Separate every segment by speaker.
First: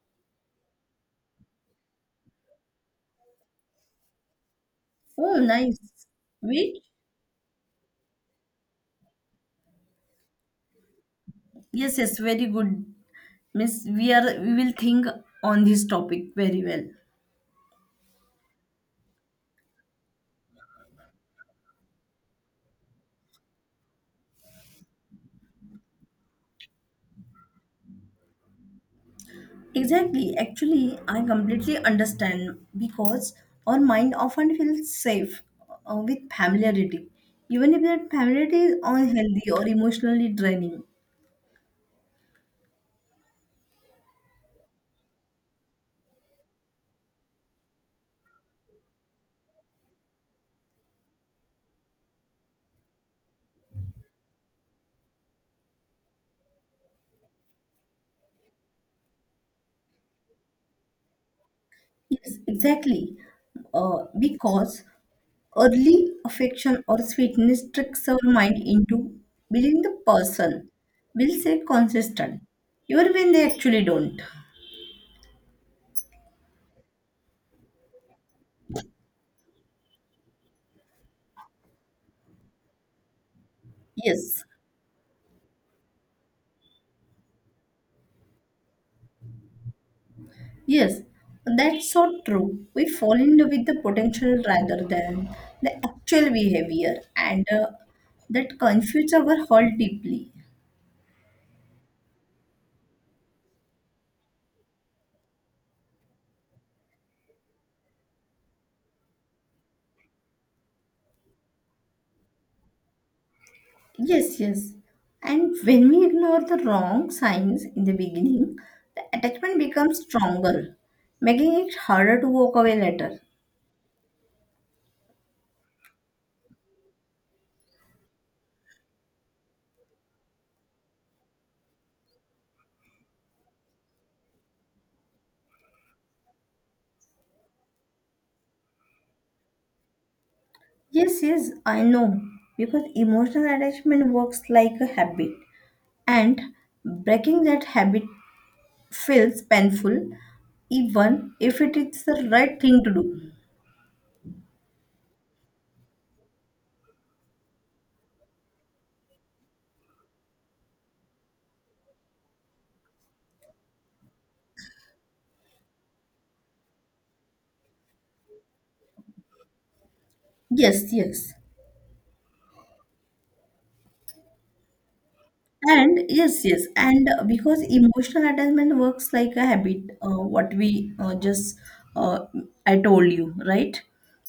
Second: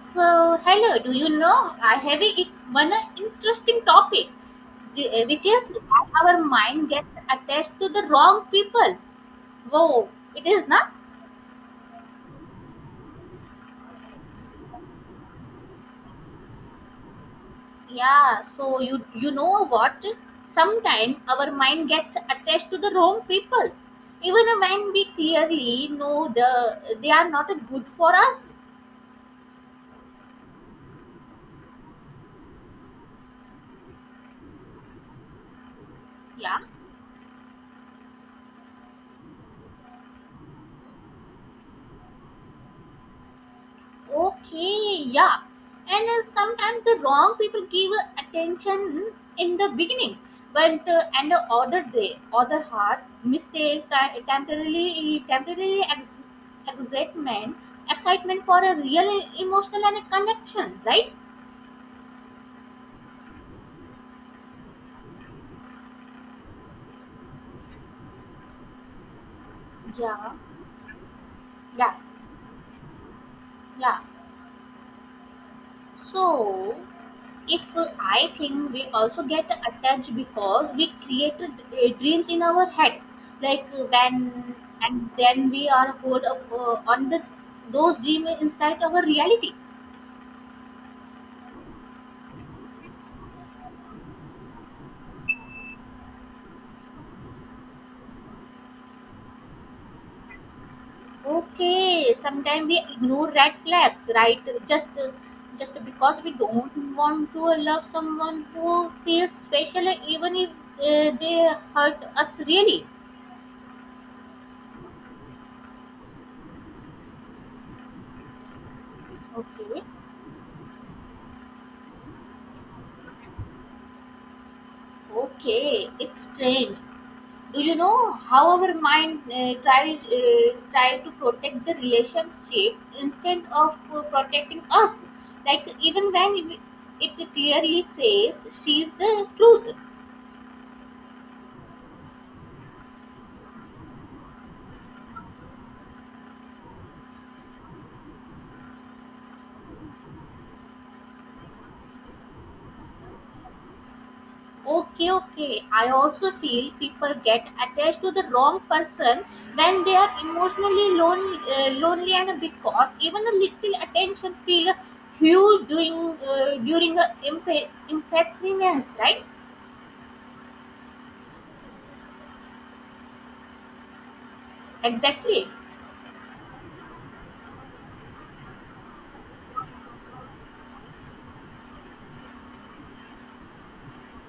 Speaker 1: So, hello, do you know? I have one interesting topic,
Speaker 2: Oh,
Speaker 1: which is
Speaker 2: nice.
Speaker 1: why our
Speaker 2: Wait.
Speaker 1: mind gets attached to the wrong people. Whoa, it is not?
Speaker 2: Yes, yes, very good, Miss. We will think on this topic very well.
Speaker 1: Yeah, so you know what? Sometimes our mind gets attached to the wrong people. Even when we clearly know they are not good for us.
Speaker 2: Exactly. Actually, I completely understand because our mind often feels safe with
Speaker 1: Yeah,
Speaker 2: familiarity, even if that familiarity is unhealthy or emotionally draining.
Speaker 1: okay, yeah. And sometimes the wrong people give attention in the beginning, but and the other day, other heart mistake, temporarily excitement for a real emotional and a connection, right?
Speaker 2: Yes, exactly. Because early affection or sweetness tricks our mind into believing the
Speaker 1: Yeah,
Speaker 2: person will say
Speaker 1: yeah,
Speaker 2: consistent, even when they actually
Speaker 1: yeah.
Speaker 2: don't.
Speaker 1: So, it will. I think we also get attached because we created dreams in our head, like when,
Speaker 2: Yes,
Speaker 1: and then we are hold up on the those dreams inside our reality.
Speaker 2: yes, that's so true. We fall in love with the potential rather than the actual behavior, and that confuses our whole deeply.
Speaker 1: Okay, sometimes we ignore red flags, right, just uh, just because we don't want to love someone who feels special, even if they hurt us really.
Speaker 2: Yes, yes. And when we ignore the wrong signs in the beginning, the attachment
Speaker 1: Okay,
Speaker 2: becomes stronger, making it harder to walk away later.
Speaker 1: okay, it's strange. Do you know how our mind tries try to protect the relationship instead of protecting us, like even when it clearly says she's the truth?
Speaker 2: Yes, yes, I know. Because emotional attachment works like a habit, and breaking that habit feels painful, even if it is the right thing to do.
Speaker 1: Okay, okay, I also feel people get attached to the wrong person when they are emotionally lonely and because even a little attention feel huge during a impatience, right?
Speaker 2: Yes, yes.
Speaker 1: Exactly.
Speaker 2: And yes, yes, and because emotional attachment works like a habit, what we just uh, I told you, right?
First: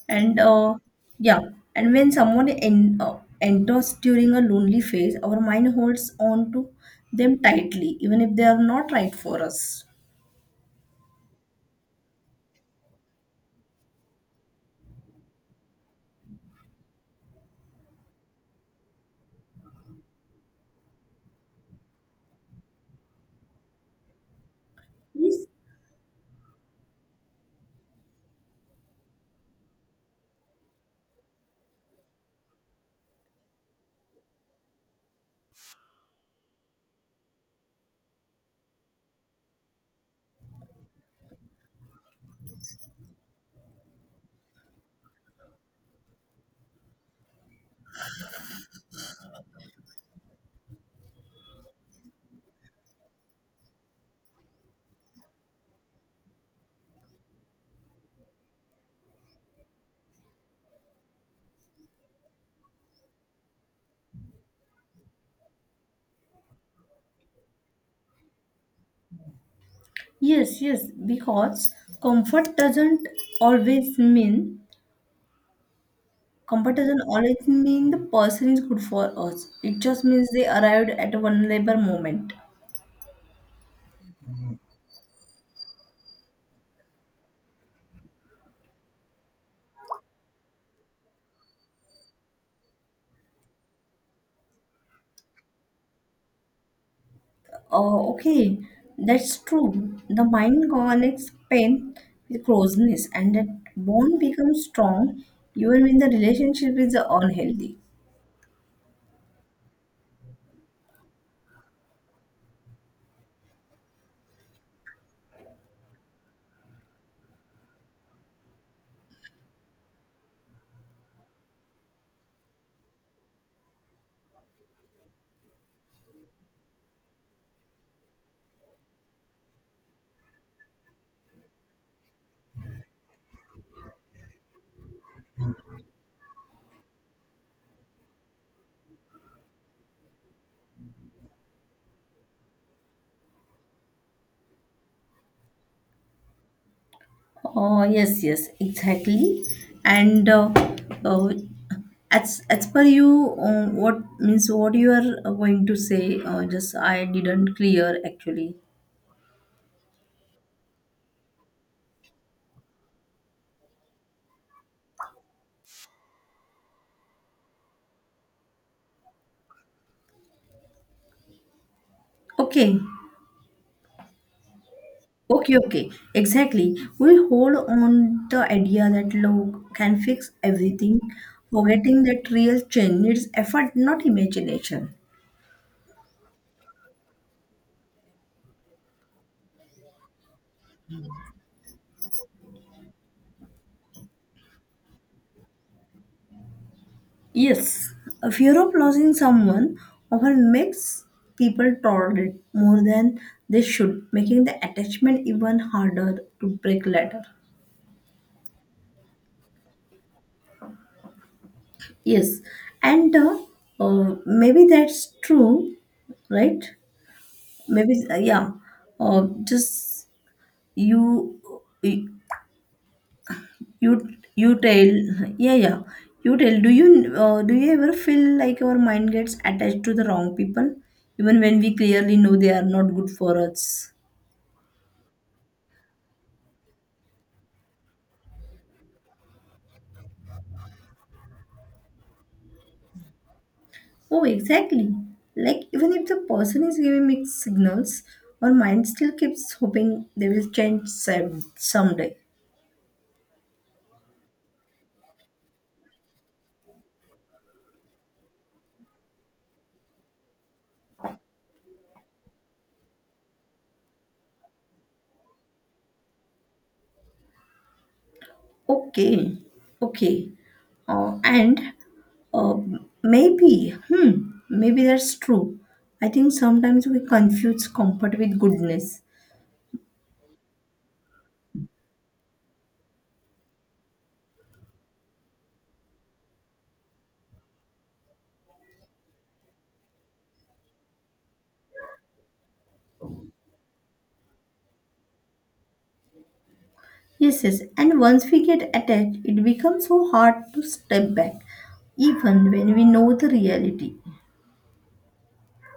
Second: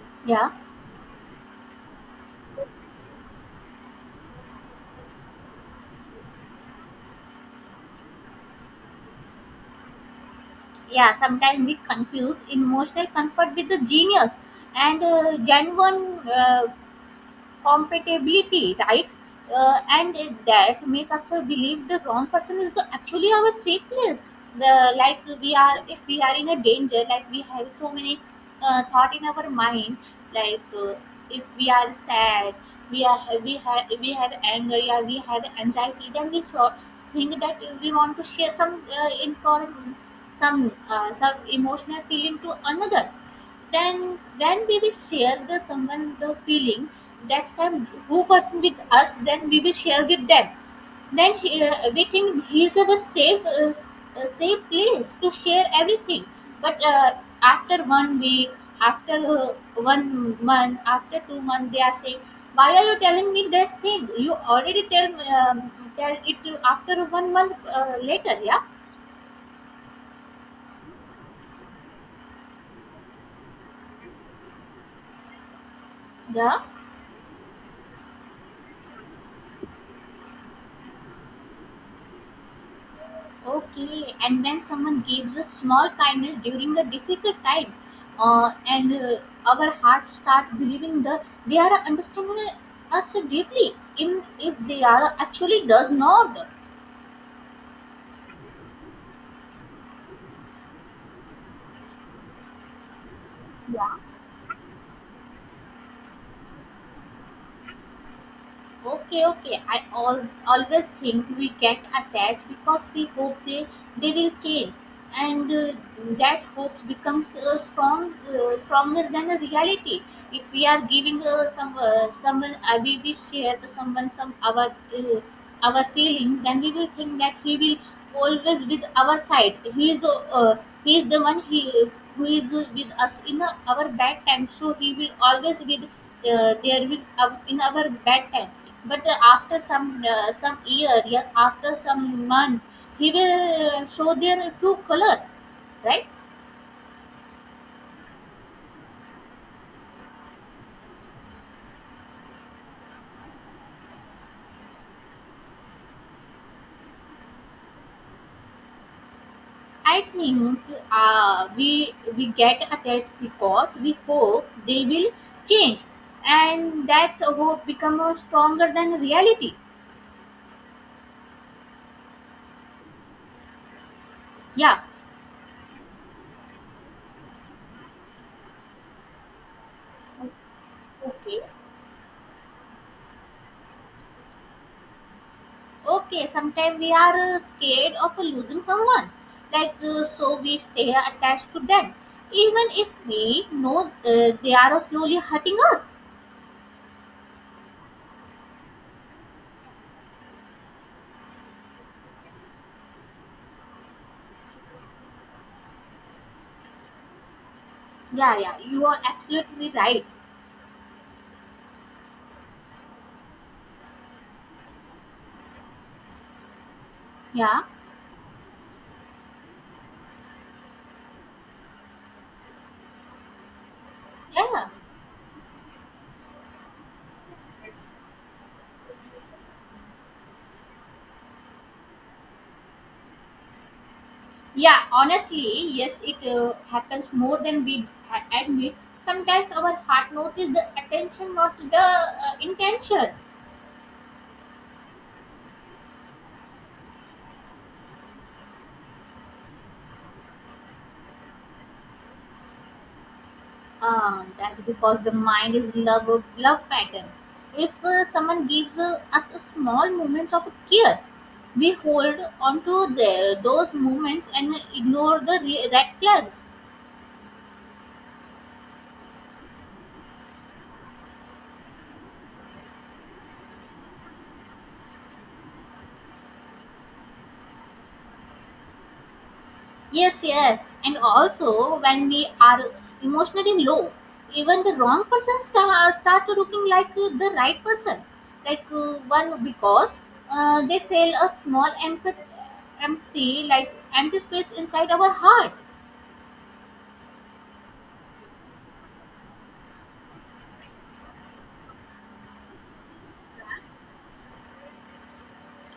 Speaker 2: And
Speaker 1: Yeah,
Speaker 2: yeah, and when someone en enters during a lonely phase, our mind holds on to them tightly, even if they are not right for us.
Speaker 1: yeah, sometimes we confuse emotional comfort with the genius and genuine compatibility, right? And that make us believe the wrong person is actually our sickness. The Like,
Speaker 2: Yes,
Speaker 1: we are, if we are in a danger, like we have so many thought in our mind, like if we are sad, we have anger, yeah, we have anxiety, then we thought think that we want to share some inform some emotional feeling to another, then we will share the someone the feeling, that's time, who person with us, then we will share with them, then we think he's our safe place to share everything, but after one week, after one month, after 2 months they are saying, why are you telling me this thing, you already um, tell it to, after one month later. Yeah,
Speaker 2: yes, yes, because comfort doesn't always mean
Speaker 1: yeah.
Speaker 2: competition always means the person is good for us. It just means they arrived at a vulnerable moment.
Speaker 1: Okay, and when someone gives a small kindness during a difficult time, and our hearts start believing that they are understanding us deeply, even if they are actually does not.
Speaker 2: Oh, okay, that's true. The mind connects pain with closeness, and that bond becomes strong even when the relationship is unhealthy.
Speaker 1: Okay, okay. I always think we get attached because we hope they will change, and that hope becomes stronger than the reality. If we are giving some someone, we share to someone some our feelings, then we will think that he will always with our side. He is the one he who is with us in our bad time, so he will always with there with in our bad time, but after some year, yeah, after some month, he will show their true color, right?
Speaker 2: Oh, yes, yes, exactly. And uh, as per you, what means what you are going to say? Just I didn't clear actually.
Speaker 1: I think we get attached because we hope they will change, and that hope become stronger than reality.
Speaker 2: Okay.
Speaker 1: Yeah.
Speaker 2: Okay, okay, exactly. We hold on the idea that love can fix everything,
Speaker 1: Okay.
Speaker 2: forgetting that real change needs effort, not imagination.
Speaker 1: Okay. Sometimes we are scared of losing someone, like so we stay attached to them, even if we know they are slowly hurting us.
Speaker 2: Yes, a fear of losing someone often makes people tolerate more than they should, making the attachment even harder to break later.
Speaker 1: Yeah, yeah, you are absolutely right.
Speaker 2: Yes, and maybe that's true, right?
Speaker 1: Yeah,
Speaker 2: Maybe yeah. Just you. you you
Speaker 1: yeah,
Speaker 2: tell yeah yeah you tell do you Do you ever feel like our mind gets attached to the wrong people even when we clearly know they are not good for us?
Speaker 1: yeah. Honestly, yes, it happens more than we admit. Sometimes our heart notices the attention, not the intention.
Speaker 2: Oh, exactly, like even if the person is giving mixed signals, our mind still keeps hoping they will change someday.
Speaker 1: That's because the mind is love pattern. If someone gives us a small moments of care, we hold on to those moments and ignore the red flags.
Speaker 2: Okay, okay. uh, and uh, maybe hmm Maybe that's true. I think sometimes we confuse comfort with goodness.
Speaker 1: Yes, yes. And also, when we are emotionally low, even the wrong person start looking like the right person. Like one because they feel a small empty, like empty space inside our heart.
Speaker 2: Yes, yes. And once we get attached, it becomes so hard to step back, even when we know the reality.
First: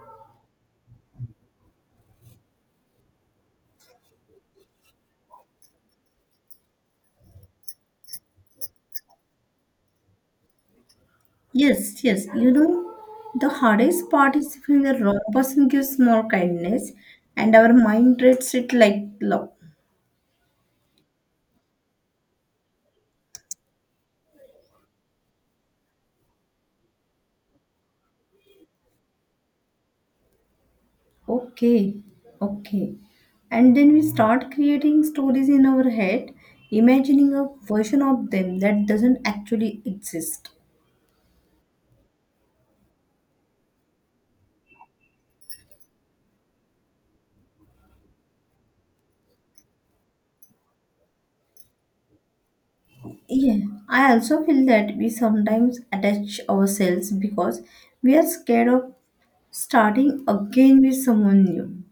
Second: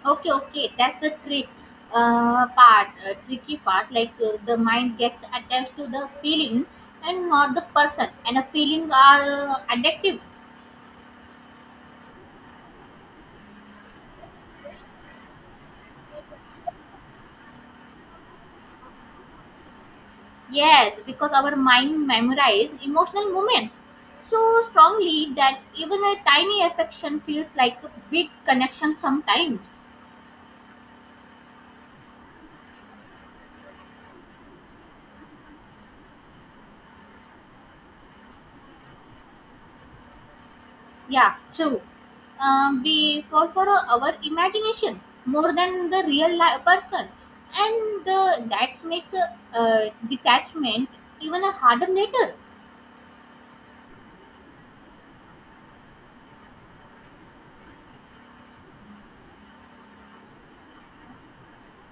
Speaker 1: Okay, okay. That's the tricky part. Like the mind gets attached to the feeling and not the person. And a feeling are addictive.
Speaker 2: Yes, yes. You know, the hardest part is when the wrong person gives more kindness and our mind treats it like love.
Speaker 1: Yes, because our mind memorizes emotional moments so strongly that even a tiny affection feels like a big connection sometimes.
Speaker 2: Okay, okay. And then we start creating stories in our head, imagining a version of them that doesn't actually exist.
Speaker 1: Yeah, true. We fall for our imagination more than the real life person, and that makes a detachment even a harder later.
Speaker 2: Yeah, I also feel that we sometimes attach ourselves because we are scared of starting again with someone new.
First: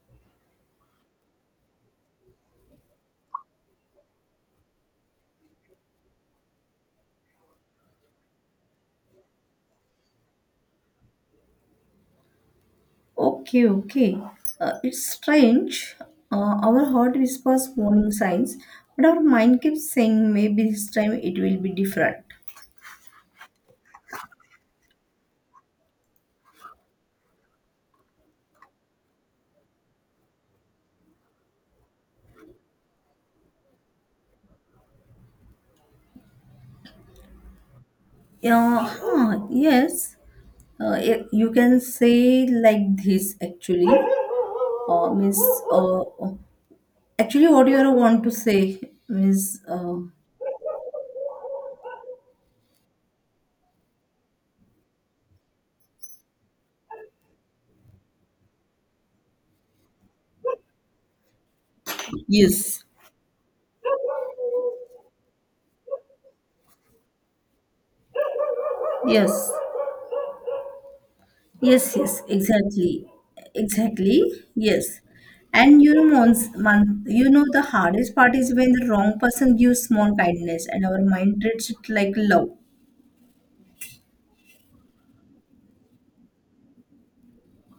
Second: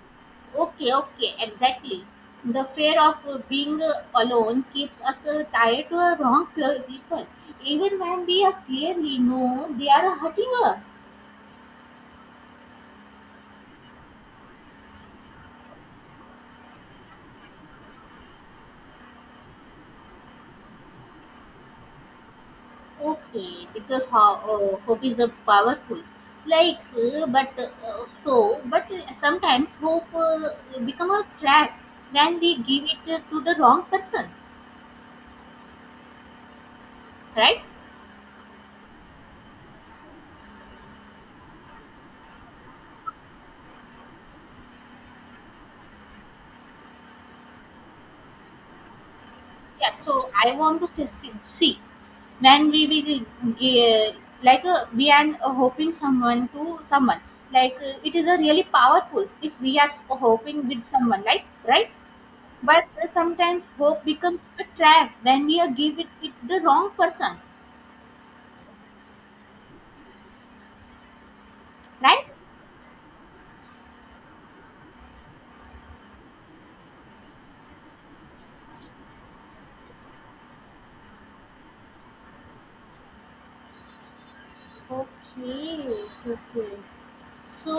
Speaker 1: Okay, okay, exactly. The fear of being alone keeps us tied to a wrong people, even when we are clearly know they are hurting us.
Speaker 2: Okay, okay. It's strange. Our heart whispers warning signs, but our mind keeps saying maybe this time it will be different.
Speaker 1: Okay, because hope is a powerful. Like, but so, but sometimes hope become a trap when we give it to the wrong person, right?
Speaker 2: Yeah, huh, yes. You can say like this actually. Means uh, Actually what you are want to say means
Speaker 1: Yeah. So I want to see, when we will like we are hoping someone to someone, like it is a really powerful if we are hoping with someone, like right,
Speaker 2: yes.
Speaker 1: but sometimes hope becomes a trap when we are give it with the wrong person,
Speaker 2: Yes, yes, yes,
Speaker 1: right.
Speaker 2: exactly, exactly, yes. And you know, you know, the hardest part is when the wrong person gives small kindness and our mind treats it like love.
Speaker 1: Okay, okay, so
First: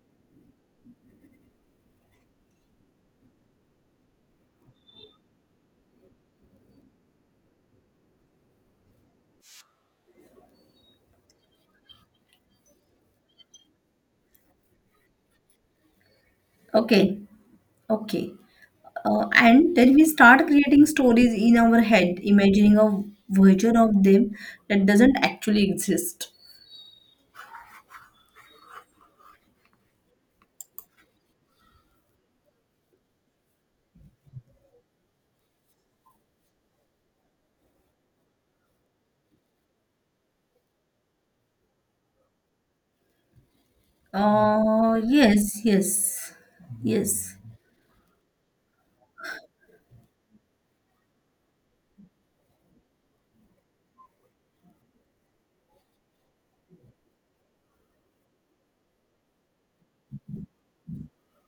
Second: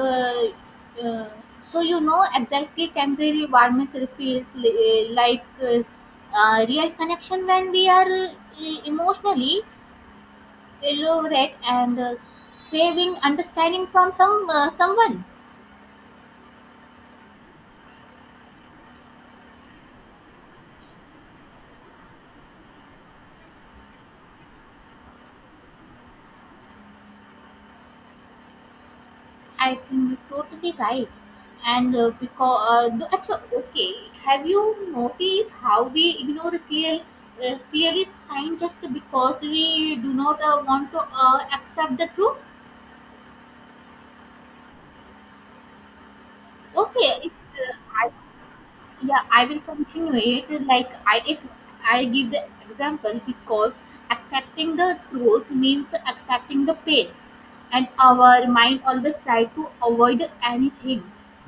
Speaker 1: uh, uh, so exactly, temporary environment feels like real connection when we are emotionally elaborate and craving understanding from someone.
Speaker 2: Okay, okay. And then we start creating stories in our head, imagining a version of them that doesn't actually exist.
Speaker 1: I think you're totally right. And okay, have you noticed how we ignore clearly sign just because we do not want to accept the truth?
Speaker 2: Uh, yes, yes,
Speaker 1: Okay, it's,
Speaker 2: yes,
Speaker 1: I yeah, I will continue it, like I if I give the example, because accepting the truth means accepting the pain, and our mind always try to avoid anything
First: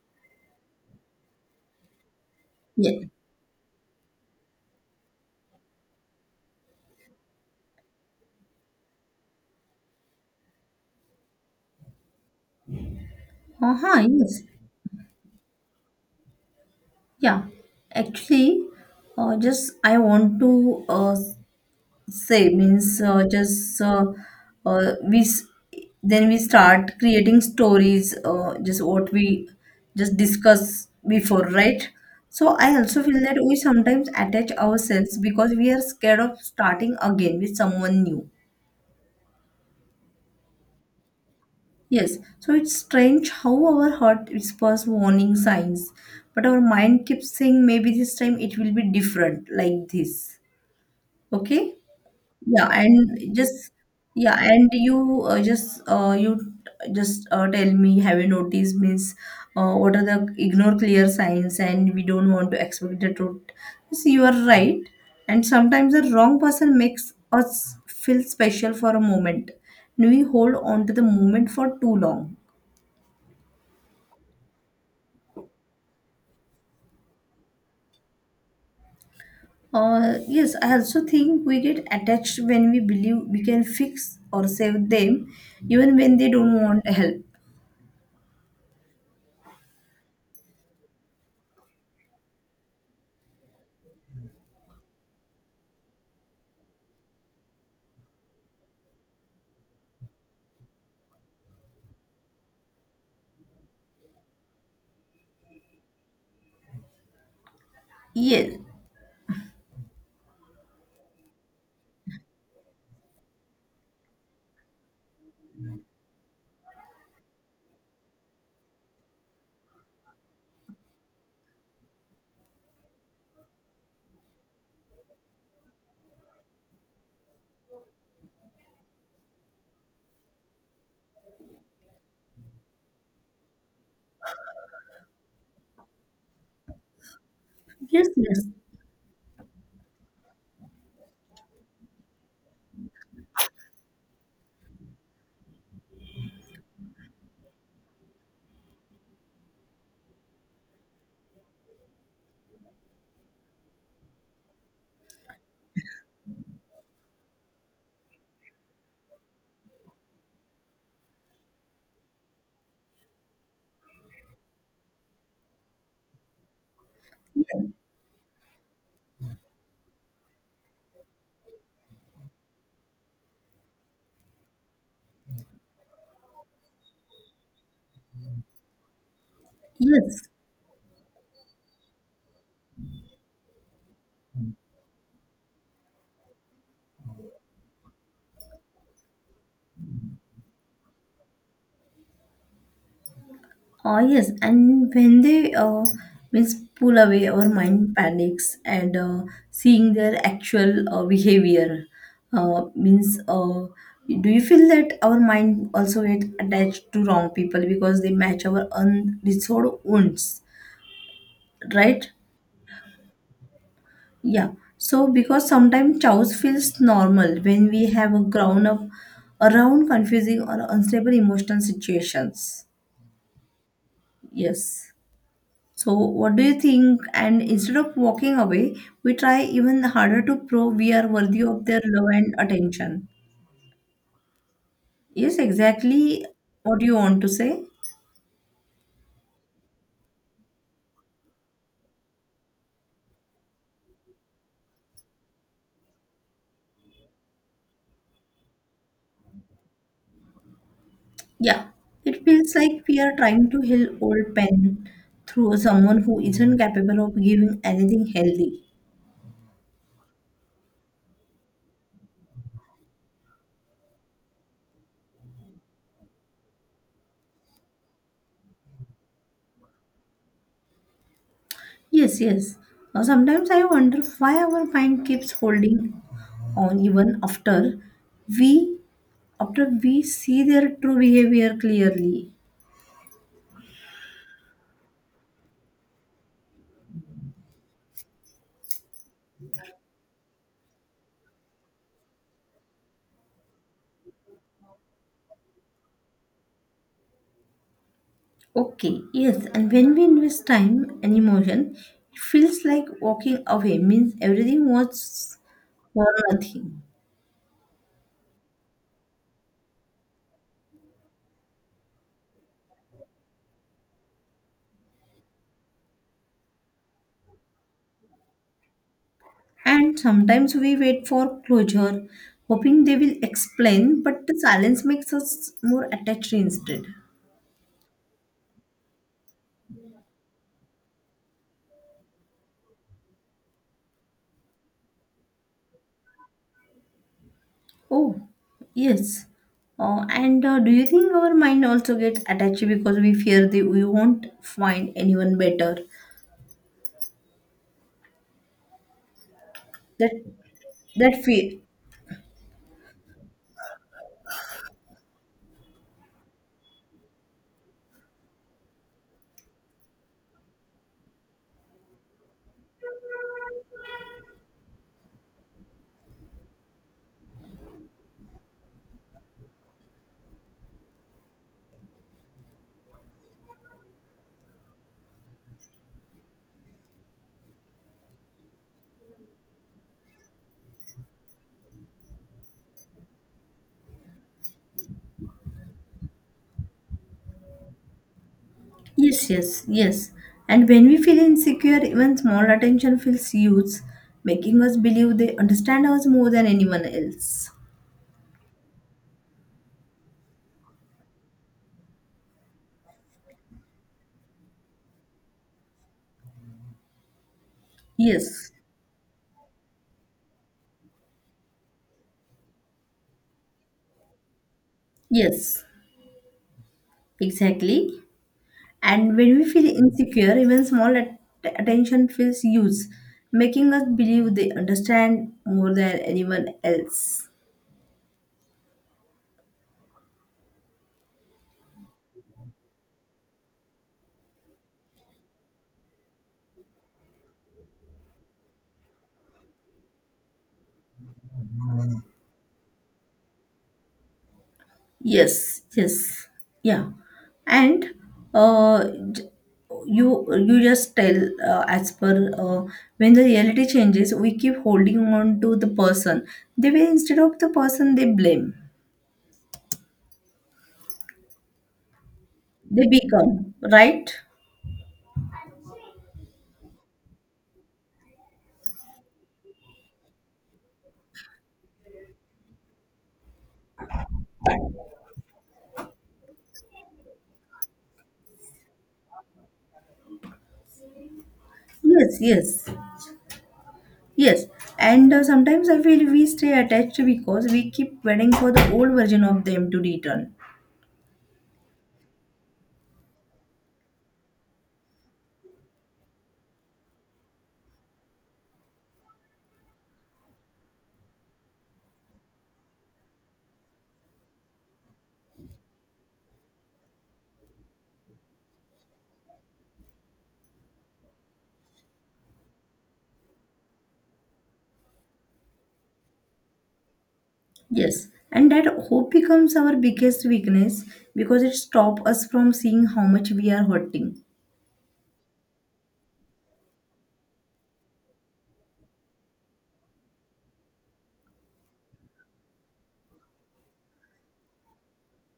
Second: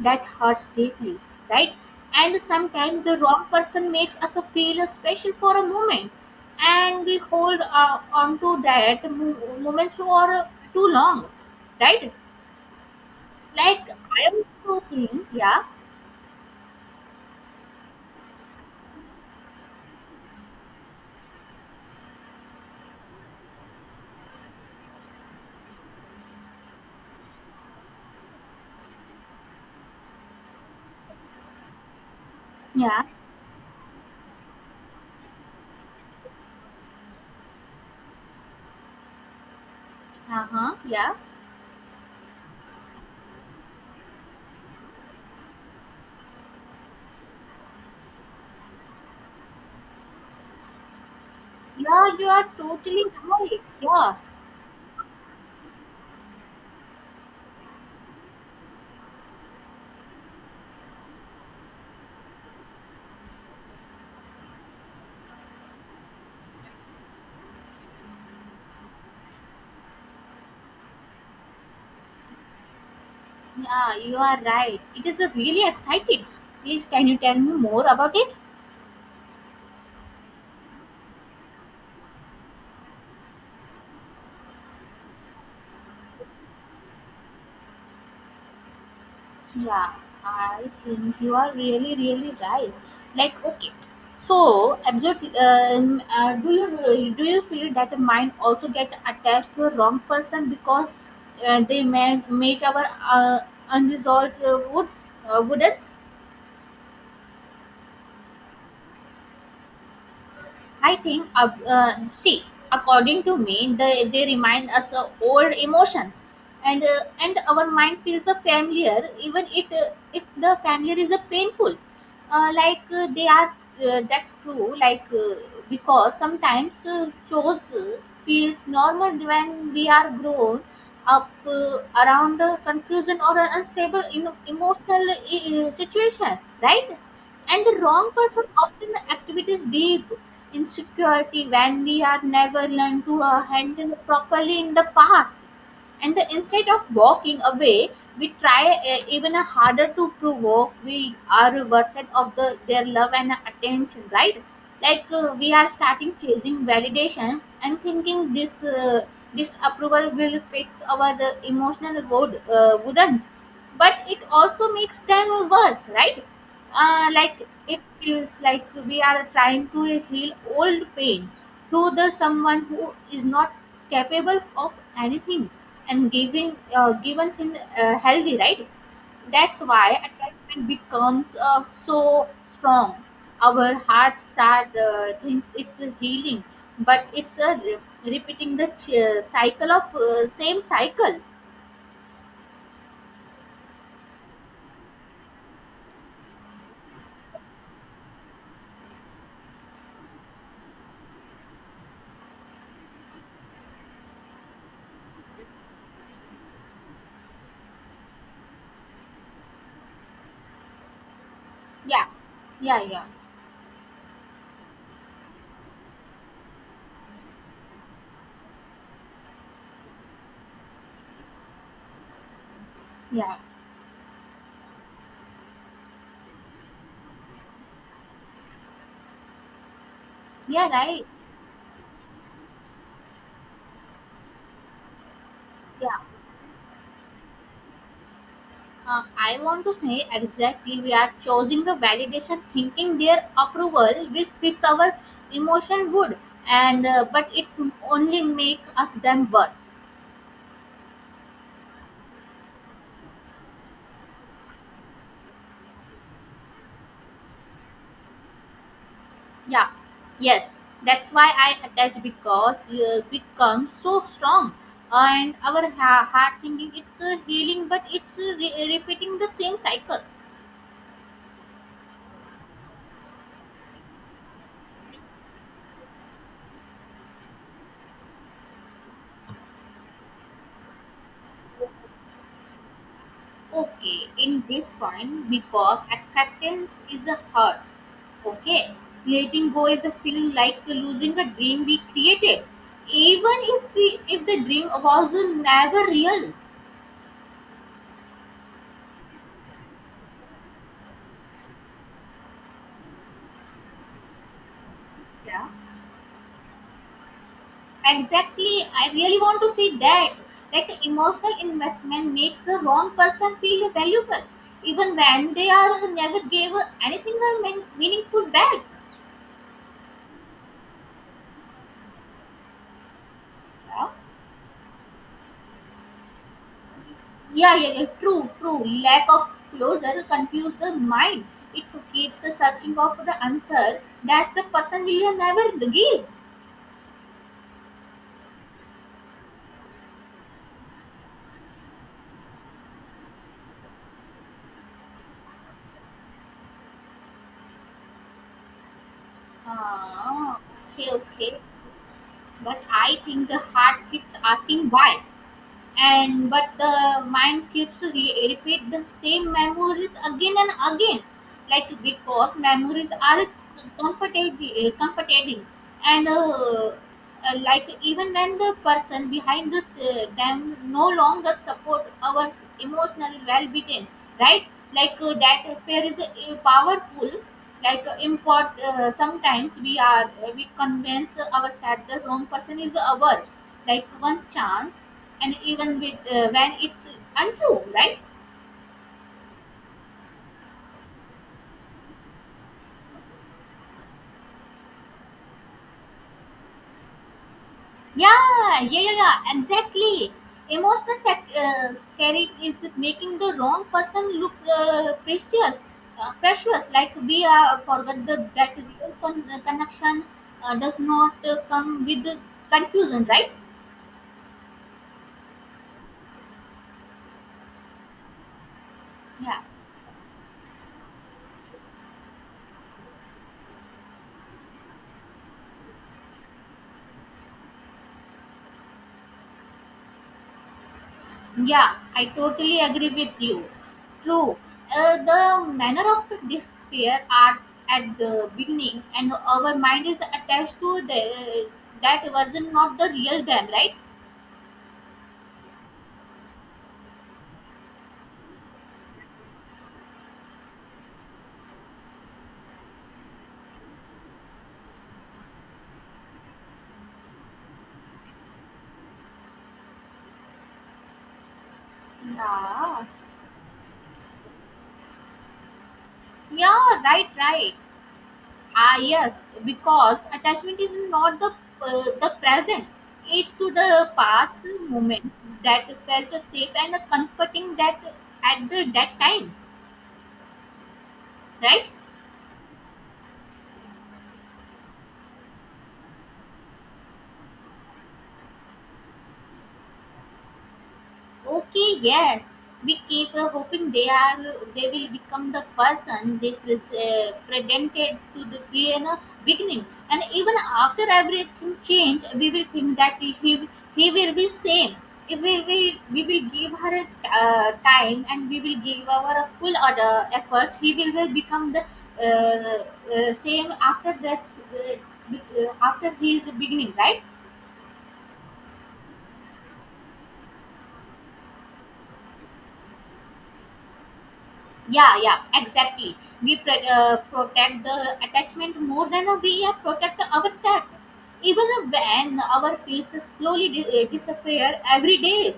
Speaker 1: that hurts deeply, right? And
Speaker 2: yeah.
Speaker 1: sometimes the wrong person makes us feel special for a moment, and we hold on to that moment for too long, right? Like,
Speaker 2: Uh-huh,
Speaker 1: I am
Speaker 2: yes.
Speaker 1: talking. Yeah,
Speaker 2: Yeah, actually, just I want to say means just we s- then we start creating stories. Just what we just discuss before, right? So I also
Speaker 1: yeah,
Speaker 2: feel that we sometimes attach ourselves because we are scared of starting again with someone new.
Speaker 1: uh-huh, yeah.
Speaker 2: Yes, so it's strange how our heart whispers warning signs, but our mind keeps saying maybe this time it will be different, like this. Okay.
Speaker 1: Yeah, you are
Speaker 2: Yeah,
Speaker 1: totally
Speaker 2: and
Speaker 1: right.
Speaker 2: just
Speaker 1: Yeah,
Speaker 2: yeah, and you just you just tell me, have you noticed, means what are the ignore clear signs and we don't want to expect the truth. Yes, you are right, and sometimes the wrong person makes us feel special for a moment, and we hold on to the moment for too long.
Speaker 1: yeah, you are right. It is a really exciting. Please, can you tell me more about it?
Speaker 2: Yes, I also think we get attached when we believe we can fix or save them, even when they don't want help.
Speaker 1: Yeah, I think you are really, really right. Like, okay, so absolutely. Do you feel that the mind also get attached to a wrong person because they may make our unresolved woods woodens?
Speaker 2: Yes,
Speaker 1: I think, see, according to me, they remind us of old emotions, and and our mind feels a familiar, even if the familiar is a painful, like they are that's true. Like, because sometimes shows feels normal when we are grown up around confusion or an unstable emotional situation, right? And the wrong
Speaker 2: yes,
Speaker 1: person
Speaker 2: yes,
Speaker 1: often activities deep insecurity when we are never learned to handle properly in the past, and the instead of walking away, we try even harder to provoke we are worth of the their love and attention, right? Like we are starting chasing validation and thinking this disapproval will fix our emotional road wounds, but it also makes them worse, right? Like,
Speaker 2: yes,
Speaker 1: it feels like we are trying to heal old pain through the someone who is not capable of anything and giving given him healthy, right? That's why
Speaker 2: yes.
Speaker 1: attachment becomes so strong, our heart start thinks it's a healing, but it's a repeating the cycle of same cycle.
Speaker 2: Oh, yes. And when they means pull away, our mind panics and seeing their actual behavior means. Do you feel that our mind also get attached to wrong people because they match our unresolved wounds,
Speaker 1: Yeah,
Speaker 2: right?
Speaker 1: yeah, yeah,
Speaker 2: Yeah. So because sometimes chaos feels normal when we have a ground up around confusing or unstable emotional situations.
Speaker 1: yeah.
Speaker 2: Yes. So, what do you think? And instead of walking away, we try even harder to
Speaker 1: Yeah,
Speaker 2: prove we
Speaker 1: right.
Speaker 2: are worthy of their love and attention. Yes,
Speaker 1: Yeah,
Speaker 2: exactly what you want to say.
Speaker 1: I want to say exactly we are choosing the validation thinking their approval will fix our emotion good, and but it's only make us them worse.
Speaker 2: Yeah, it feels like we are trying to heal old pain through someone who isn't capable of giving anything healthy.
Speaker 1: Yeah, yes, that's why I attach because becomes so strong, and our heart thinking it's healing, but it's repeating the same cycle.
Speaker 2: Yes, yes. Now, sometimes I wonder why our mind keeps holding on even after we we see their true behavior clearly.
Speaker 1: Okay, in this point, because acceptance is a hurt. Okay. Letting go is a feeling like the losing a dream we created, even if the dream was never real.
Speaker 2: Okay, yes, and when we invest time and emotion, it feels like walking away means everything was
Speaker 1: Yeah.
Speaker 2: for nothing.
Speaker 1: Exactly. I really want to say that. Like, the emotional investment makes the wrong person feel valuable, even when they are never gave anything or meaningful back.
Speaker 2: And sometimes we wait for closure, hoping they will
Speaker 1: Yeah.
Speaker 2: explain, but the silence makes us more attached instead.
Speaker 1: Yeah, yeah, yeah, true, true. Lack of closure confuses the mind. It keeps the searching for the answer that the person will never give.
Speaker 2: Oh, yes. And Do you think our mind also gets attached because we fear that we won't find anyone better? That
Speaker 1: Ah, okay,
Speaker 2: that
Speaker 1: okay.
Speaker 2: fear.
Speaker 1: But I think the heart keeps asking why, and but the mind keeps repeat the same memories again and again, like because memories are comfortable comforting, and like even when the person behind this them no longer support our emotional well-being, right? Like that fear is powerful. Like, import sometimes we convince ourselves the wrong person is our, like, one chance, and even with when it's untrue, right?
Speaker 2: Yes, yes, yes. And when we feel insecure, even small attention feels huge, making us believe they understand us more than anyone else.
Speaker 1: Yeah, yeah, yeah, yeah, exactly. Emotional scaring is making the wrong person look precious. Like, we forget
Speaker 2: Yes,
Speaker 1: that real connection does not come with confusion, right?
Speaker 2: yes, exactly. And when
Speaker 1: Yeah.
Speaker 2: we feel insecure, even attention feels huge, making us believe they understand more than anyone else.
Speaker 1: Yeah, I totally agree with you. True. The manner of despair are at the beginning, and our mind is attached to the that wasn't not the real them, right?
Speaker 2: Yes, yes, yeah, and uh, j- you you just tell as per when the reality changes, we keep holding on to the person. They will instead of the person, they blame.
Speaker 1: Yeah.
Speaker 2: They become right.
Speaker 1: Yeah, right, right. Ah, yes, because attachment is not the present. It's to the past moment that felt safe and comforting, that at the that time, right?
Speaker 2: Yes, yes, yes. And sometimes I feel we stay attached because we keep waiting for the old version of them to return.
Speaker 1: Okay, yes. We keep hoping they will become the person they presented to the be in a beginning, and even after everything change, we will think that he will be same. If we will give her a time, and we will give our a full other efforts, he will become the same after that, uh, after he is the beginning, right?
Speaker 2: Yes, and that hope becomes our biggest weakness because it stops us from seeing how much we are hurting.
Speaker 1: Yeah, yeah, exactly. We protect the attachment more than we protect ourselves. Even when our pieces slowly disappear every day.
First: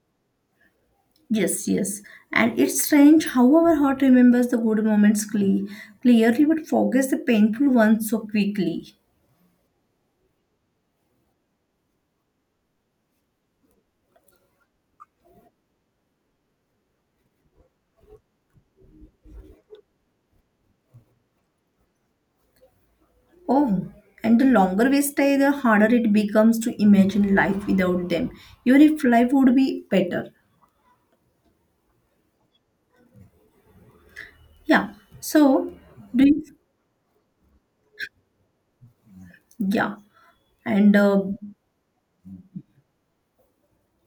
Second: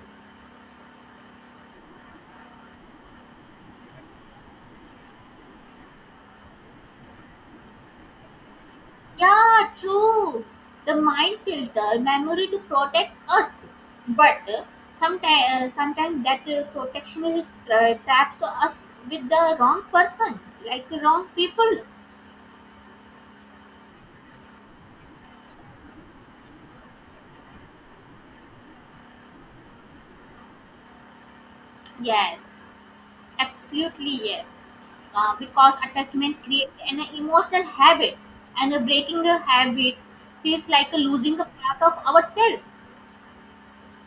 Speaker 2: Yes, yes, and it's strange how our heart remembers the good moments clearly but forgets the painful ones so quickly.
Speaker 1: Yeah, true. The mind filter memory to protect us, but sometimes that protection is traps us with the wrong person, like the wrong people.
Speaker 2: Oh, and the longer we stay, the harder it becomes to imagine life without them, even if life would be better.
Speaker 1: Yes. Absolutely, yes.
Speaker 2: Yeah,
Speaker 1: Uh,
Speaker 2: so
Speaker 1: because
Speaker 2: do
Speaker 1: attachment
Speaker 2: you,
Speaker 1: creates an emotional habit, and breaking a habit
Speaker 2: yeah,
Speaker 1: feels like
Speaker 2: and
Speaker 1: losing a part of ourselves.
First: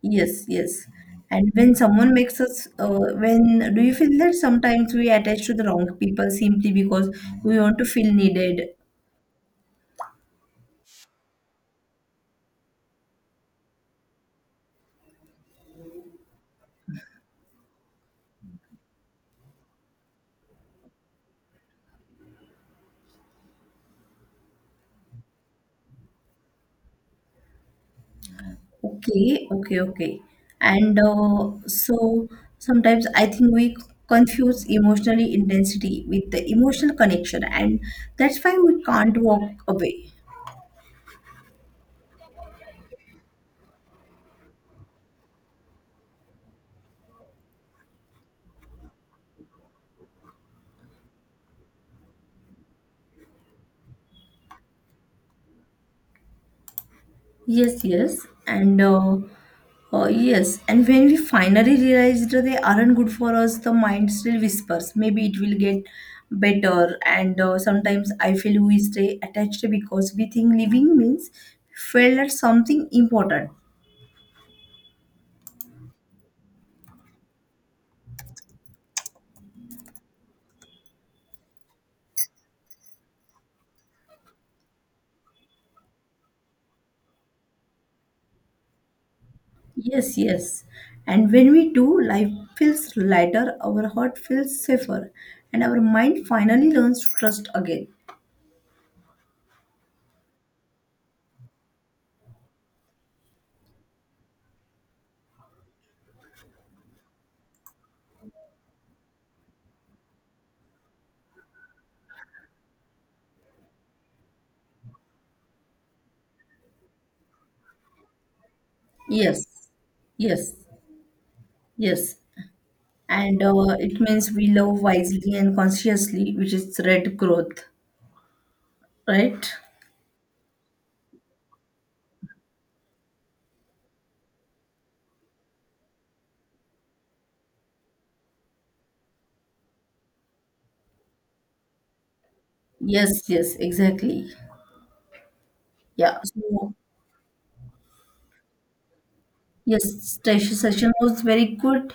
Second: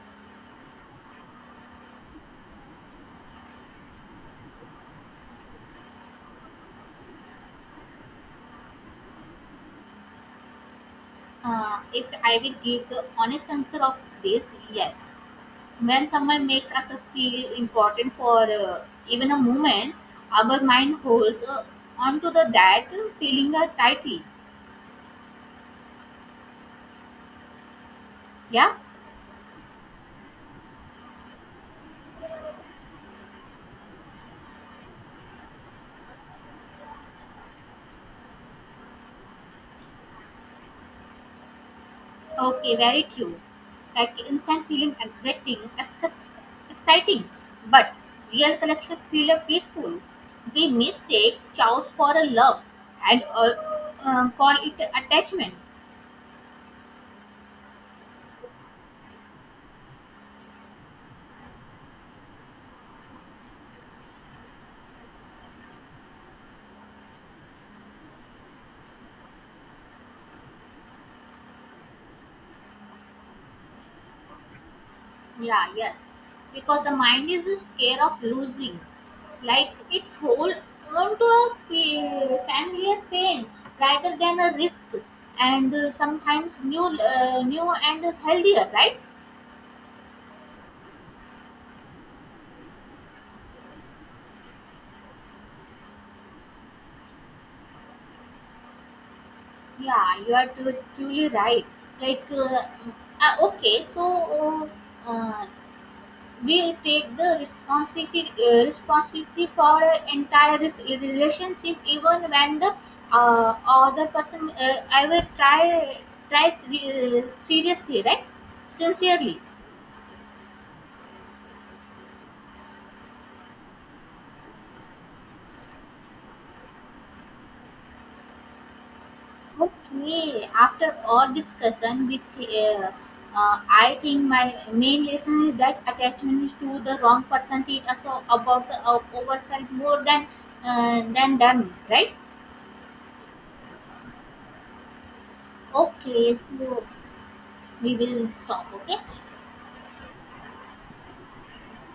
Speaker 2: yes, yes. And when someone makes us, when do you feel that sometimes we attach to the wrong people simply because we want to feel needed?
Speaker 1: If I will give the honest answer of this, yes. When someone makes us feel important for even a moment, our mind holds onto the that feeling tightly. Yeah.
Speaker 2: Okay, okay, okay. And so sometimes I think we confuse emotional intensity with the emotional connection, and that's why we can't walk away.
Speaker 1: Okay, very true. Like, instant feeling exciting, exciting, but real connection feel peaceful. They mistake chows for a love, and call it attachment.
Speaker 2: Yes, yes, and yes, and when we finally realized they aren't good for us, the mind still whispers, maybe it will get better. And sometimes I feel we stay attached because we think living means we failed at something important.
Speaker 1: Yeah, yes, because the mind is scared of losing, like its whole on to a familiar pain rather than a risk, and sometimes new and healthier, right?
Speaker 2: Yes, yes, and when we do, life feels lighter, our heart feels safer, and our mind finally learns to trust again.
Speaker 1: Yeah, you are truly right. Like, okay, so uh, uh, we take the responsibility for an entire relationship, even when the other person I will try tries seriously, right? Sincerely.
Speaker 2: Yes, yes. Yes, and it means we love wisely and consciously, which is red growth, right?
Speaker 1: Okay, after all discussion with I think my main lesson is that attachment to the wrong person is also about the ourselves more than them, right?
Speaker 2: Yes, yes, exactly. Yeah,
Speaker 1: Okay,
Speaker 2: so
Speaker 1: so we will stop. Okay.
Speaker 2: yes, session was very good.